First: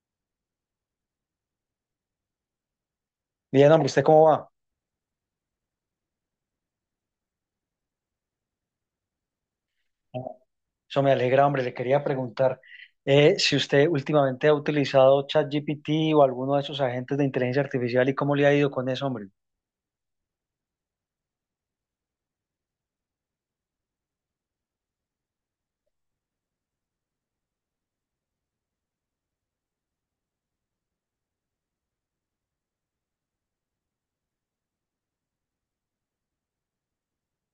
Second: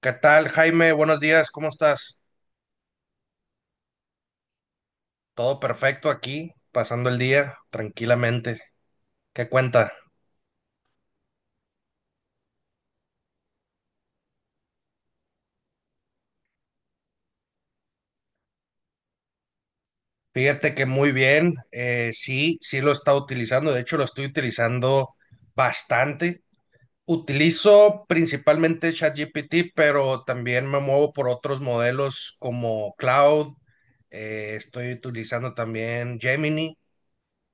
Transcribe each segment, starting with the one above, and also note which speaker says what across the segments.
Speaker 1: ¿Qué tal, Jaime? Buenos días, ¿cómo estás?
Speaker 2: Bien, hombre, ¿usted cómo va?
Speaker 1: Todo perfecto aquí, pasando el día tranquilamente. ¿Qué cuenta?
Speaker 2: Eso me alegra, hombre. Le quería preguntar si usted últimamente ha utilizado ChatGPT o alguno de esos agentes de inteligencia artificial y cómo le ha ido con eso, hombre.
Speaker 1: Fíjate que muy bien, sí, sí lo está utilizando, de hecho lo estoy utilizando bastante. Utilizo principalmente ChatGPT, pero también me muevo por otros modelos como Cloud, estoy utilizando también Gemini.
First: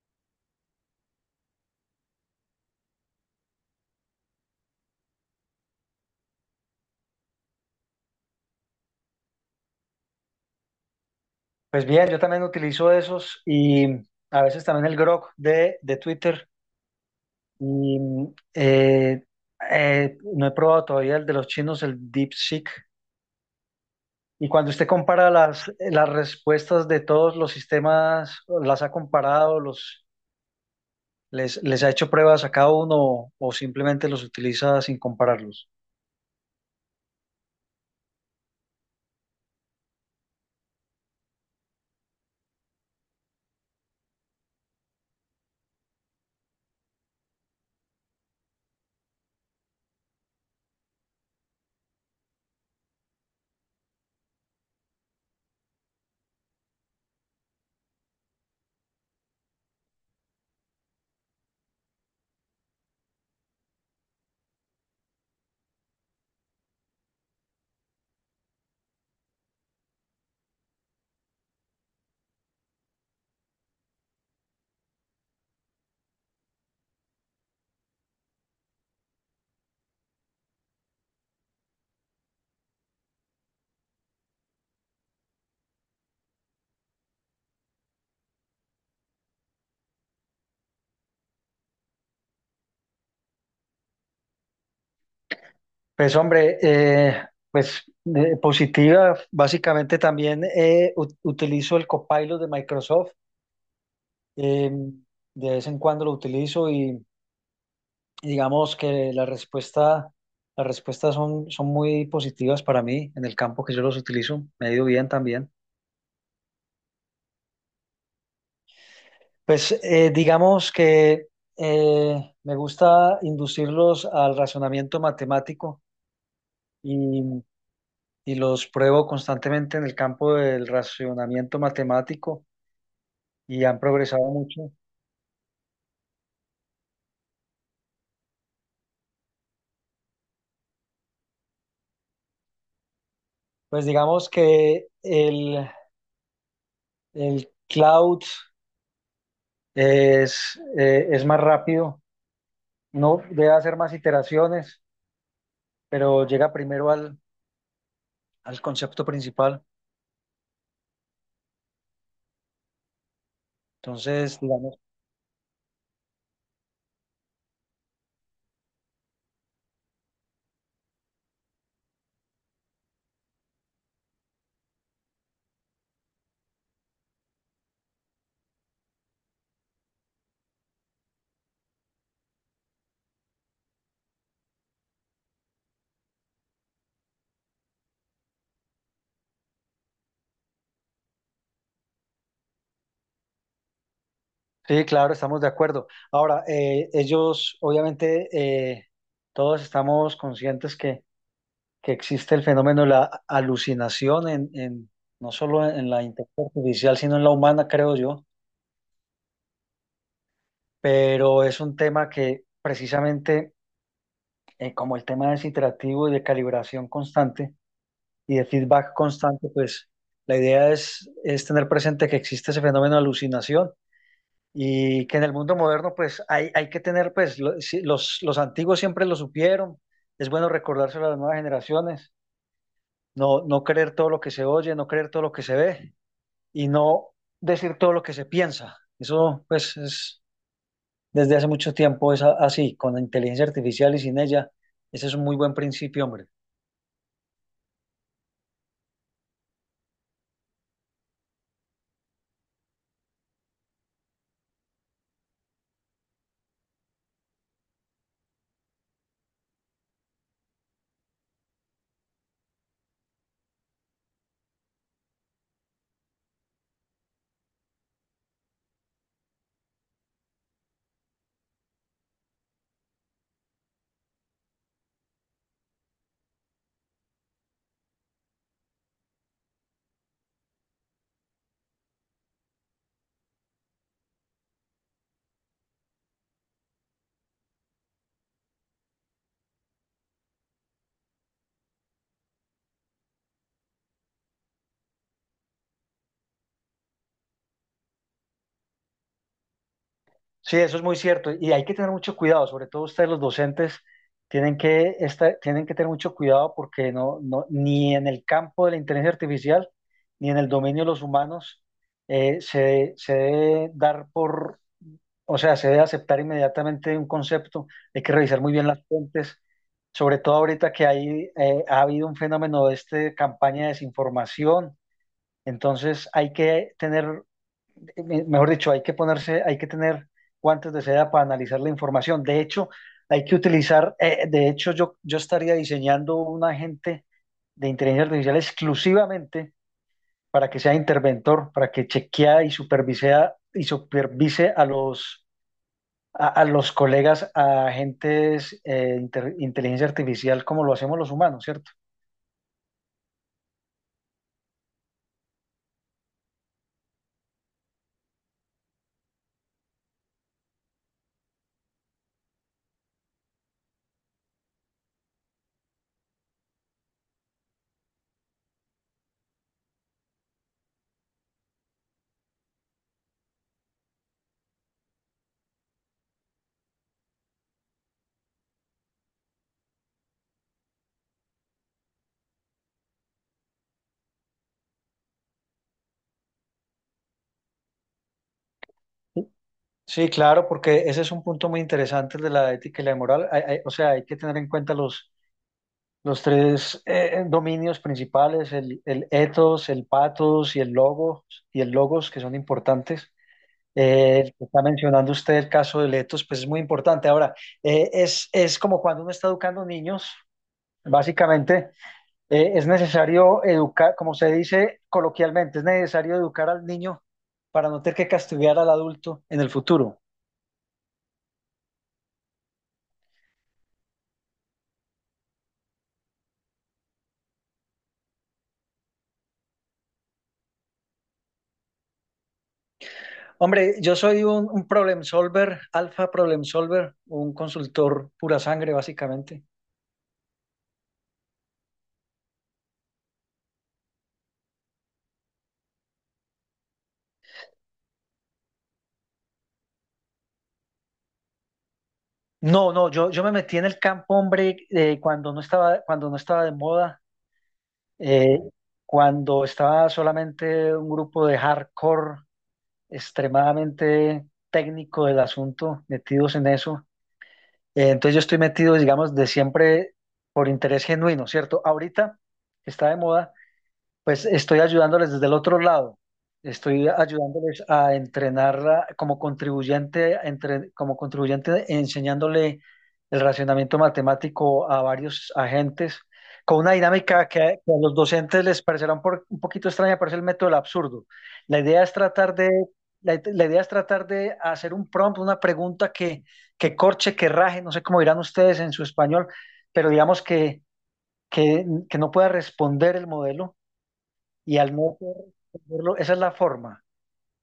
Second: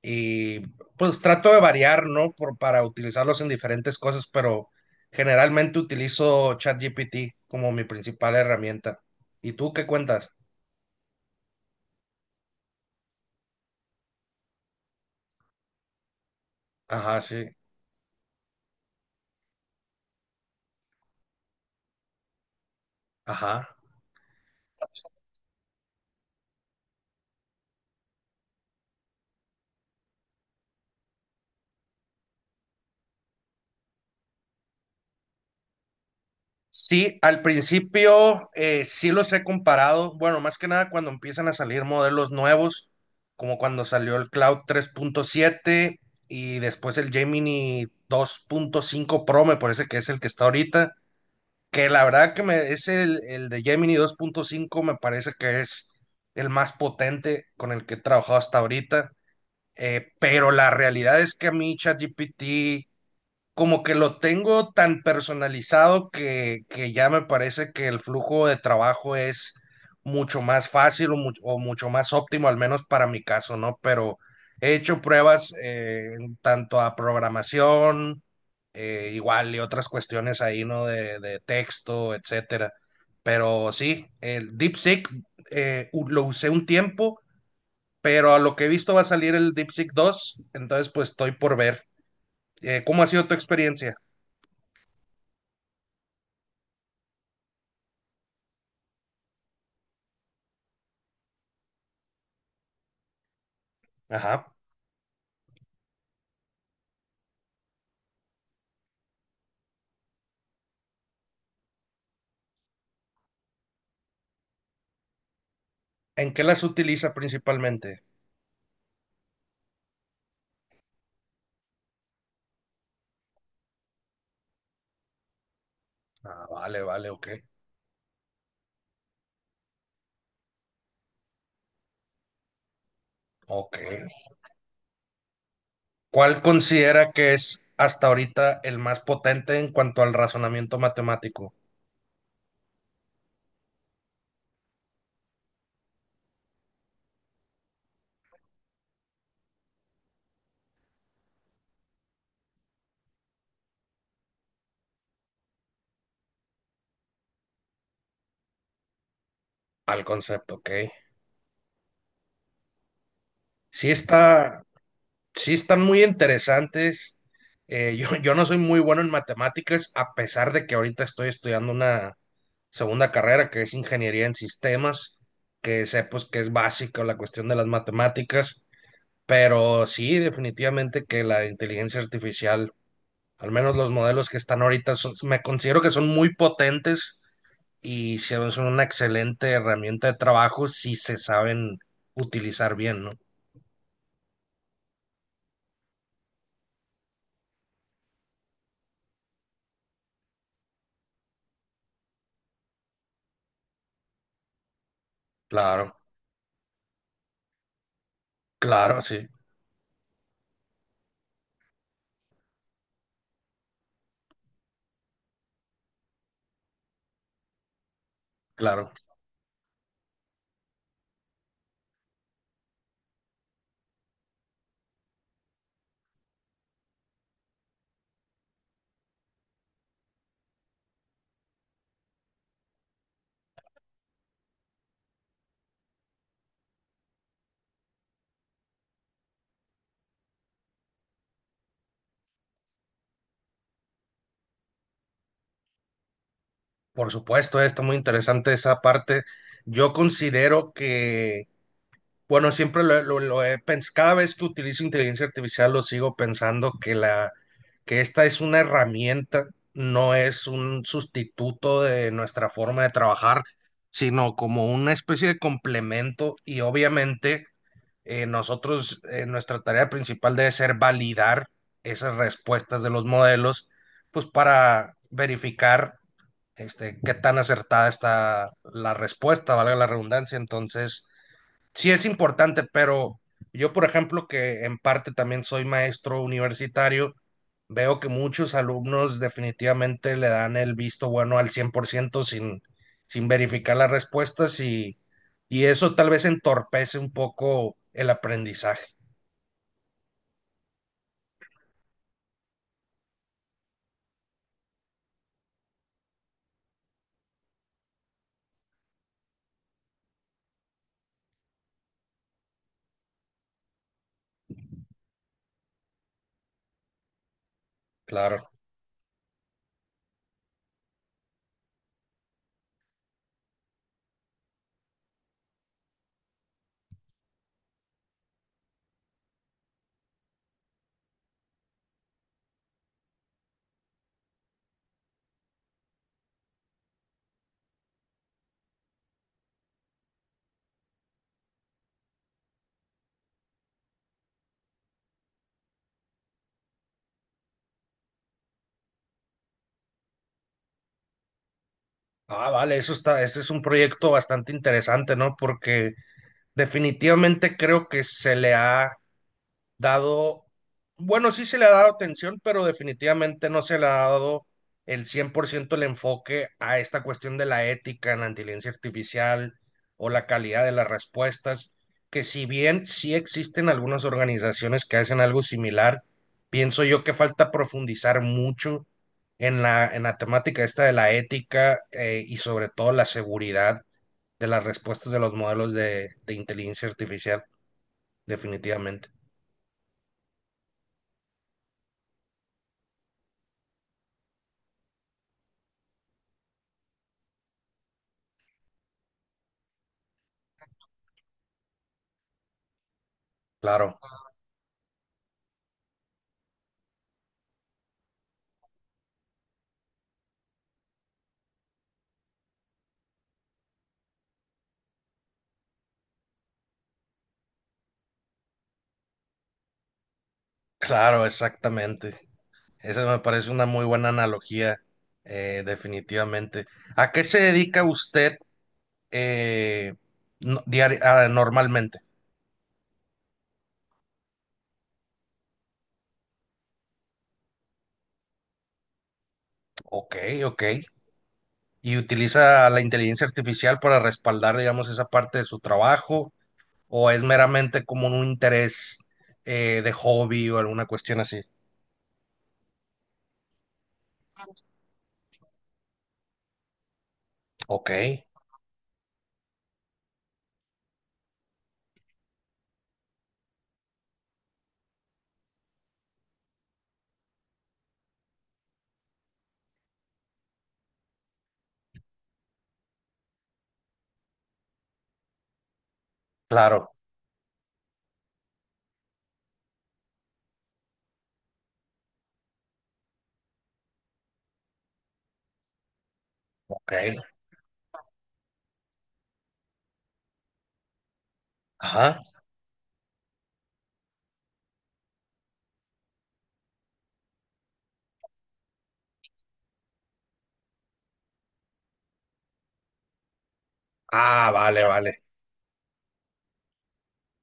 Speaker 1: Y pues trato de variar, ¿no? Para utilizarlos en diferentes cosas, pero generalmente utilizo ChatGPT como mi principal herramienta. ¿Y tú qué cuentas?
Speaker 2: Pues bien, yo también utilizo esos y a veces también el Grok de Twitter.
Speaker 1: Ajá, sí,
Speaker 2: Y eh, no he probado todavía el de los chinos, el DeepSeek.
Speaker 1: ajá.
Speaker 2: Y cuando usted compara las respuestas de todos los sistemas, las ha comparado, los. ¿Les, les ha hecho pruebas a cada uno o simplemente los utiliza sin compararlos?
Speaker 1: Sí, al principio sí los he comparado, bueno, más que nada cuando empiezan a salir modelos nuevos, como cuando salió el Cloud tres punto siete y después el Gemini dos punto cinco Pro, me parece que es el que está ahorita. Que la verdad es el de Gemini dos punto cinco me parece que es el más potente con el que he trabajado hasta ahorita, pero la realidad es que a mí ChatGPT como que lo tengo tan personalizado que ya me parece que el flujo de trabajo es mucho más fácil o, o mucho más óptimo, al menos para mi caso, ¿no? Pero he hecho pruebas en tanto a programación, igual y otras cuestiones ahí, ¿no? De texto, etcétera. Pero sí, el DeepSeek lo usé un tiempo, pero a lo que he visto va a salir el DeepSeek 2, entonces pues estoy por ver. ¿Cómo ha sido tu experiencia?
Speaker 2: Pues hombre, pues positiva, básicamente también utilizo el Copilot de Microsoft,
Speaker 1: Ajá.
Speaker 2: eh, de vez en cuando lo utilizo y digamos que la respuesta, las respuestas son, son muy positivas para mí en el campo que yo los utilizo, me ha ido bien también.
Speaker 1: ¿En qué las utiliza principalmente?
Speaker 2: Pues digamos que me gusta inducirlos al razonamiento matemático
Speaker 1: Ah, vale, vale,
Speaker 2: y
Speaker 1: ok.
Speaker 2: y los pruebo constantemente en el campo del racionamiento matemático y
Speaker 1: Ok.
Speaker 2: han progresado mucho.
Speaker 1: ¿Cuál considera que es hasta ahorita el más potente en cuanto al razonamiento matemático?
Speaker 2: Pues digamos que el cloud es más rápido, no debe hacer más iteraciones, pero llega primero al, al concepto principal.
Speaker 1: Al concepto, ok. Sí
Speaker 2: Entonces,
Speaker 1: está,
Speaker 2: digamos,
Speaker 1: sí están muy interesantes. Yo no soy muy bueno en matemáticas, a pesar de que ahorita estoy estudiando una segunda carrera que es ingeniería en sistemas, que sé pues que es básica la cuestión de las matemáticas. Pero sí, definitivamente que la inteligencia artificial, al menos los modelos que están ahorita, me considero que son muy potentes y son una excelente herramienta de trabajo si se saben utilizar bien, ¿no?
Speaker 2: sí, claro, estamos de acuerdo. Ahora, ellos, obviamente, todos estamos conscientes que existe el fenómeno de la alucinación en, no solo en
Speaker 1: Claro,
Speaker 2: la inteligencia artificial, sino en la humana, creo yo,
Speaker 1: claro, sí,
Speaker 2: pero es un tema que precisamente, como el tema es iterativo y de calibración constante y de feedback
Speaker 1: claro.
Speaker 2: constante, pues la idea es tener presente que existe ese fenómeno de alucinación. Y que en el mundo moderno, pues hay que tener, pues los antiguos siempre lo supieron, es bueno recordárselo a las nuevas generaciones, no, no creer todo lo que se oye, no creer todo lo que se ve y no decir todo lo que se piensa. Eso, pues, es, desde hace mucho tiempo es así, con la inteligencia artificial y sin ella. Ese es un muy buen principio, hombre.
Speaker 1: Por supuesto, está muy interesante esa parte. Yo considero que bueno, siempre lo he pensado, cada vez que utilizo inteligencia artificial lo sigo pensando que esta es una herramienta, no es un sustituto de nuestra forma de trabajar, sino como una especie de complemento y obviamente nosotros, nuestra tarea principal debe ser validar esas respuestas de los modelos, pues para verificar este, qué tan acertada está la respuesta, valga la redundancia, entonces sí es importante, pero yo, por ejemplo, que en parte también soy maestro universitario, veo que muchos alumnos definitivamente le dan el visto bueno al 100% sin, sin verificar las respuestas y eso tal vez entorpece un poco el aprendizaje.
Speaker 2: Sí, eso es muy cierto. Y hay que tener mucho cuidado, sobre todo ustedes los docentes tienen que, tienen que tener mucho cuidado porque no, no, ni en el campo de la inteligencia artificial, ni en el dominio de los humanos, se, se debe dar por. O sea, se debe aceptar inmediatamente un concepto, hay que revisar
Speaker 1: Claro.
Speaker 2: muy bien las fuentes, sobre todo ahorita que hay, ha habido un fenómeno de este campaña de desinformación, entonces hay que tener, mejor dicho, hay que ponerse, hay que tener guantes de seda para analizar la información. De hecho, hay que utilizar, de hecho, yo estaría diseñando un agente de inteligencia artificial exclusivamente para que sea interventor, para que chequea y supervisea y supervise a los a los colegas, a agentes inteligencia artificial como lo hacemos los humanos, ¿cierto?
Speaker 1: Ah, vale, eso está, ese es un proyecto bastante interesante, ¿no? Porque definitivamente creo que se le ha dado, bueno, sí se le ha dado atención, pero definitivamente no se le ha dado el 100% el enfoque a esta cuestión de la ética en la inteligencia artificial o la calidad de las respuestas, que si bien sí existen algunas organizaciones que hacen algo similar, pienso yo que falta profundizar mucho en en la temática esta de la ética y sobre todo la seguridad de las respuestas de los modelos de inteligencia artificial, definitivamente.
Speaker 2: Sí, claro, porque ese es un punto muy interesante el de la ética y la moral. O sea, hay que tener en cuenta los tres dominios principales, el ethos, el pathos y el logos que son importantes.
Speaker 1: Claro.
Speaker 2: El que está mencionando usted el caso del ethos, pues es muy importante. Ahora, es como cuando uno está educando niños, básicamente. Es necesario educar, como se dice coloquialmente, es necesario educar al niño para no tener que castigar al adulto en el futuro.
Speaker 1: Claro, exactamente. Esa me parece una muy buena analogía, definitivamente. ¿A qué se dedica usted eh, normalmente?
Speaker 2: Hombre, yo soy un problem solver, alfa problem solver, un consultor pura sangre, básicamente.
Speaker 1: Ok, ok. ¿Y utiliza la inteligencia artificial para respaldar, digamos, esa parte de su trabajo? ¿O es meramente como un interés de hobby o alguna cuestión así?
Speaker 2: No, no, yo me metí en el campo, hombre, cuando no estaba de moda,
Speaker 1: Ok,
Speaker 2: eh, cuando estaba solamente un grupo de hardcore extremadamente técnico del asunto, metidos en eso. Entonces yo estoy metido, digamos, de siempre por interés genuino, ¿cierto? Ahorita está de moda, pues estoy ayudándoles desde el otro lado. Estoy
Speaker 1: claro,
Speaker 2: ayudándoles a entrenarla como contribuyente, como contribuyente enseñándole el racionamiento matemático a varios agentes con una dinámica
Speaker 1: ok.
Speaker 2: que a los docentes les parecerá un, un poquito extraña, pero es el método del absurdo. La idea es
Speaker 1: Ajá.
Speaker 2: tratar de, la idea es tratar de hacer un prompt, una pregunta que corche, que raje, no sé cómo dirán ustedes en su español, pero digamos que, que no pueda responder el modelo
Speaker 1: Ah,
Speaker 2: y al
Speaker 1: vale,
Speaker 2: no poder
Speaker 1: vale.
Speaker 2: responderlo, esa es la forma.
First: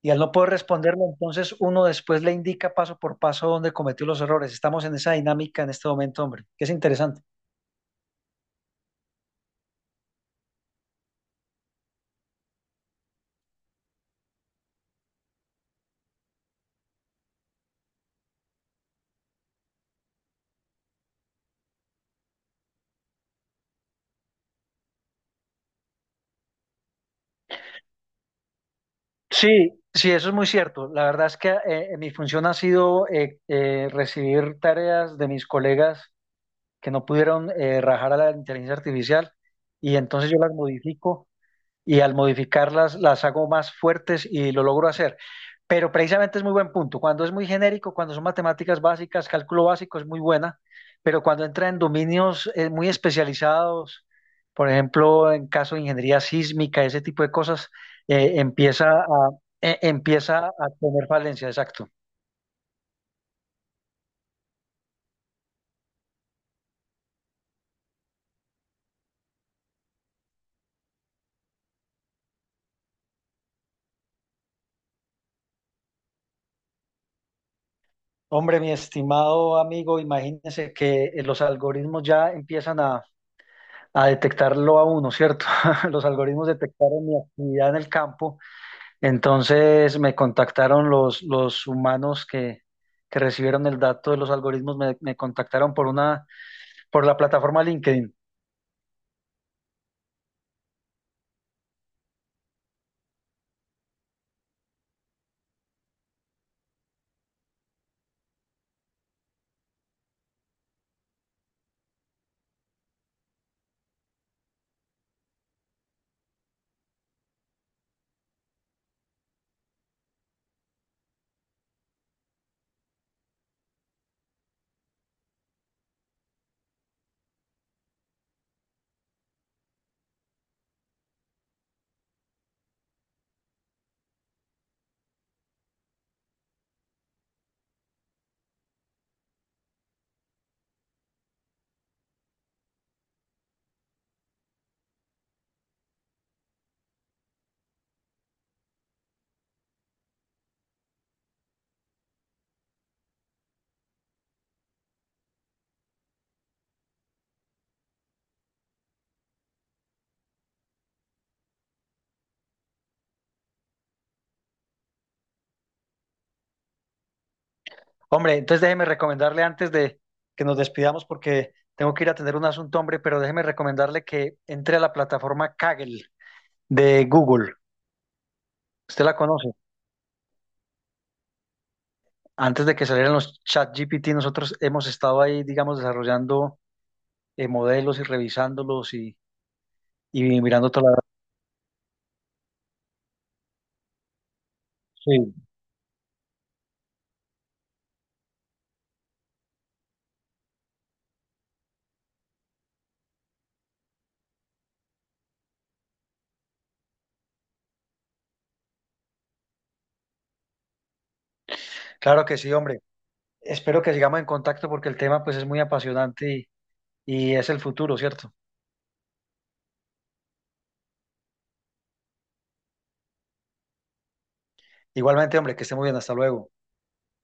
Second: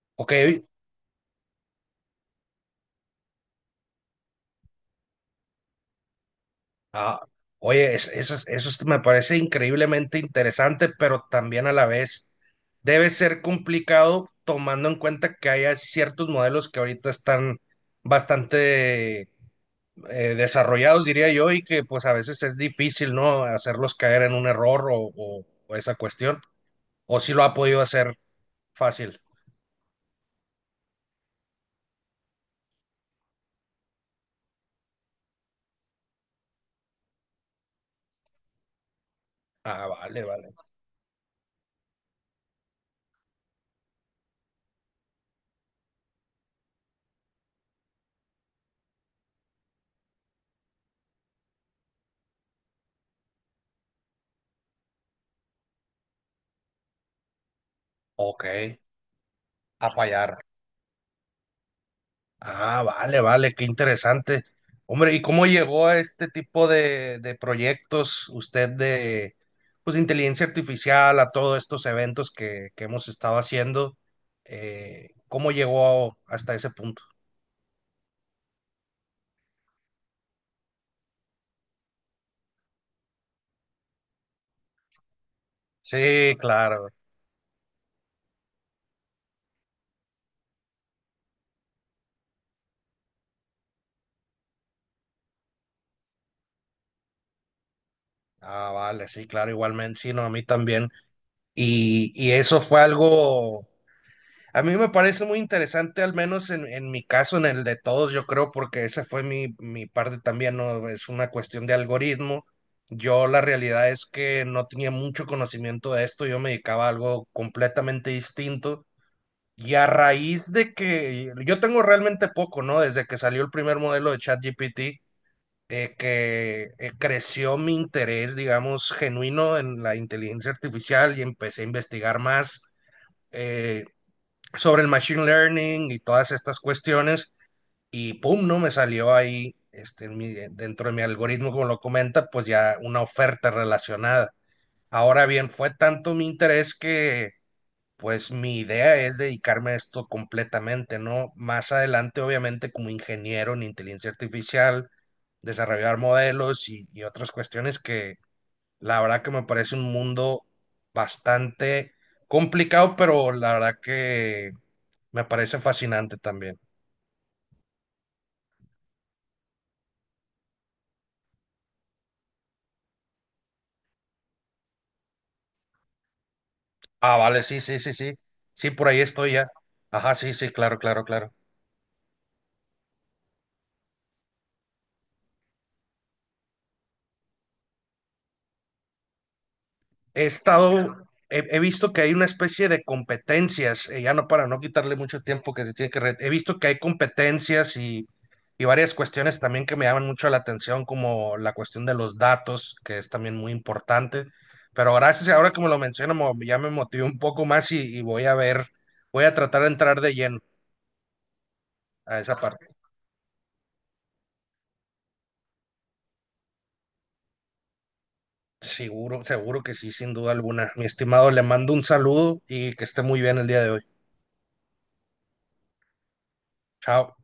Speaker 2: Y al
Speaker 1: Ok.
Speaker 2: no poder responderlo, entonces uno después le indica paso por paso dónde cometió los errores. Estamos en esa dinámica en este momento, hombre, que es
Speaker 1: Ah,
Speaker 2: interesante.
Speaker 1: oye, eso me parece increíblemente interesante, pero también a la vez debe ser complicado tomando en cuenta que hay ciertos modelos que ahorita están bastante desarrollados, diría yo, y que pues a veces es difícil, ¿no? Hacerlos caer en un error o, o esa cuestión. O si lo ha podido hacer fácil.
Speaker 2: Sí, sí, eso es muy cierto. La verdad es que mi función ha sido recibir tareas de mis colegas que no pudieron rajar a la inteligencia artificial
Speaker 1: Ah,
Speaker 2: y
Speaker 1: vale,
Speaker 2: entonces yo las
Speaker 1: vale.
Speaker 2: modifico y al modificarlas las hago más fuertes y lo logro hacer. Pero precisamente es muy buen punto. Cuando es muy genérico, cuando son matemáticas básicas, cálculo básico es muy buena, pero cuando entra en dominios muy especializados, por ejemplo, en caso de ingeniería sísmica, ese tipo de cosas, eh,
Speaker 1: Ok,
Speaker 2: empieza a,
Speaker 1: a fallar.
Speaker 2: empieza a tener falencia, exacto.
Speaker 1: Ah, vale, vale, qué interesante. Hombre, ¿y cómo llegó a este tipo de proyectos usted de, pues, de inteligencia artificial, a todos estos eventos que hemos estado haciendo? ¿Cómo llegó hasta ese punto?
Speaker 2: Hombre, mi estimado amigo, imagínese que los algoritmos ya empiezan a detectarlo a uno, ¿cierto? Los
Speaker 1: Sí,
Speaker 2: algoritmos
Speaker 1: claro.
Speaker 2: detectaron mi actividad en el campo. Entonces me contactaron los humanos que recibieron el dato de los algoritmos, me contactaron por una, por la plataforma LinkedIn.
Speaker 1: Ah, vale, sí, claro, igualmente, sí, no, a mí también. Y eso fue algo. A mí me parece muy interesante, al menos en mi caso, en el de todos, yo creo, porque esa fue mi parte también, ¿no? Es una cuestión de algoritmo. Yo la realidad es que no tenía mucho conocimiento de esto, yo me dedicaba a algo completamente distinto. Y a raíz de que yo tengo realmente poco, ¿no? Desde que salió el primer modelo de ChatGPT, que creció mi interés, digamos, genuino en la inteligencia artificial y empecé a investigar más. Eh, sobre el machine learning y todas estas cuestiones y pum, ¿no? Me salió ahí este, en dentro de mi algoritmo, como lo comenta, pues ya una oferta relacionada. Ahora bien, fue tanto mi interés que pues mi idea es dedicarme a esto completamente, ¿no? Más adelante, obviamente, como ingeniero en inteligencia artificial, desarrollar modelos y otras cuestiones que la verdad que me parece un mundo bastante complicado, pero la verdad que me parece fascinante también.
Speaker 2: Hombre, entonces déjeme recomendarle antes de que nos despidamos porque tengo que ir a atender un asunto, hombre, pero déjeme recomendarle que entre a la plataforma Kaggle de
Speaker 1: Ah, vale,
Speaker 2: Google.
Speaker 1: sí, sí, sí, sí. Sí, por ahí
Speaker 2: Usted la
Speaker 1: estoy ya.
Speaker 2: conoce.
Speaker 1: Ajá, sí, sí, claro, claro, claro.
Speaker 2: Antes de que salieran los chat GPT, nosotros hemos estado ahí, digamos, desarrollando modelos y revisándolos y
Speaker 1: He
Speaker 2: mirando toda
Speaker 1: estado,
Speaker 2: la...
Speaker 1: he, he visto que hay una especie de competencias, ya no para no quitarle mucho
Speaker 2: Sí.
Speaker 1: tiempo que se tiene he visto que hay competencias y varias cuestiones también que me llaman mucho la atención, como la cuestión de los datos, que es también muy importante. Pero gracias, ahora como lo menciono ya me motivé un poco más y voy a ver, voy a tratar de entrar de lleno a
Speaker 2: Claro
Speaker 1: esa
Speaker 2: que sí,
Speaker 1: parte.
Speaker 2: hombre. Espero que sigamos en contacto porque el tema pues es muy apasionante y es el futuro, ¿cierto?
Speaker 1: Seguro, seguro que sí, sin duda alguna. Mi estimado, le mando un saludo y que esté muy bien el día de hoy.
Speaker 2: Igualmente, hombre, que esté muy bien, hasta luego.
Speaker 1: Chao.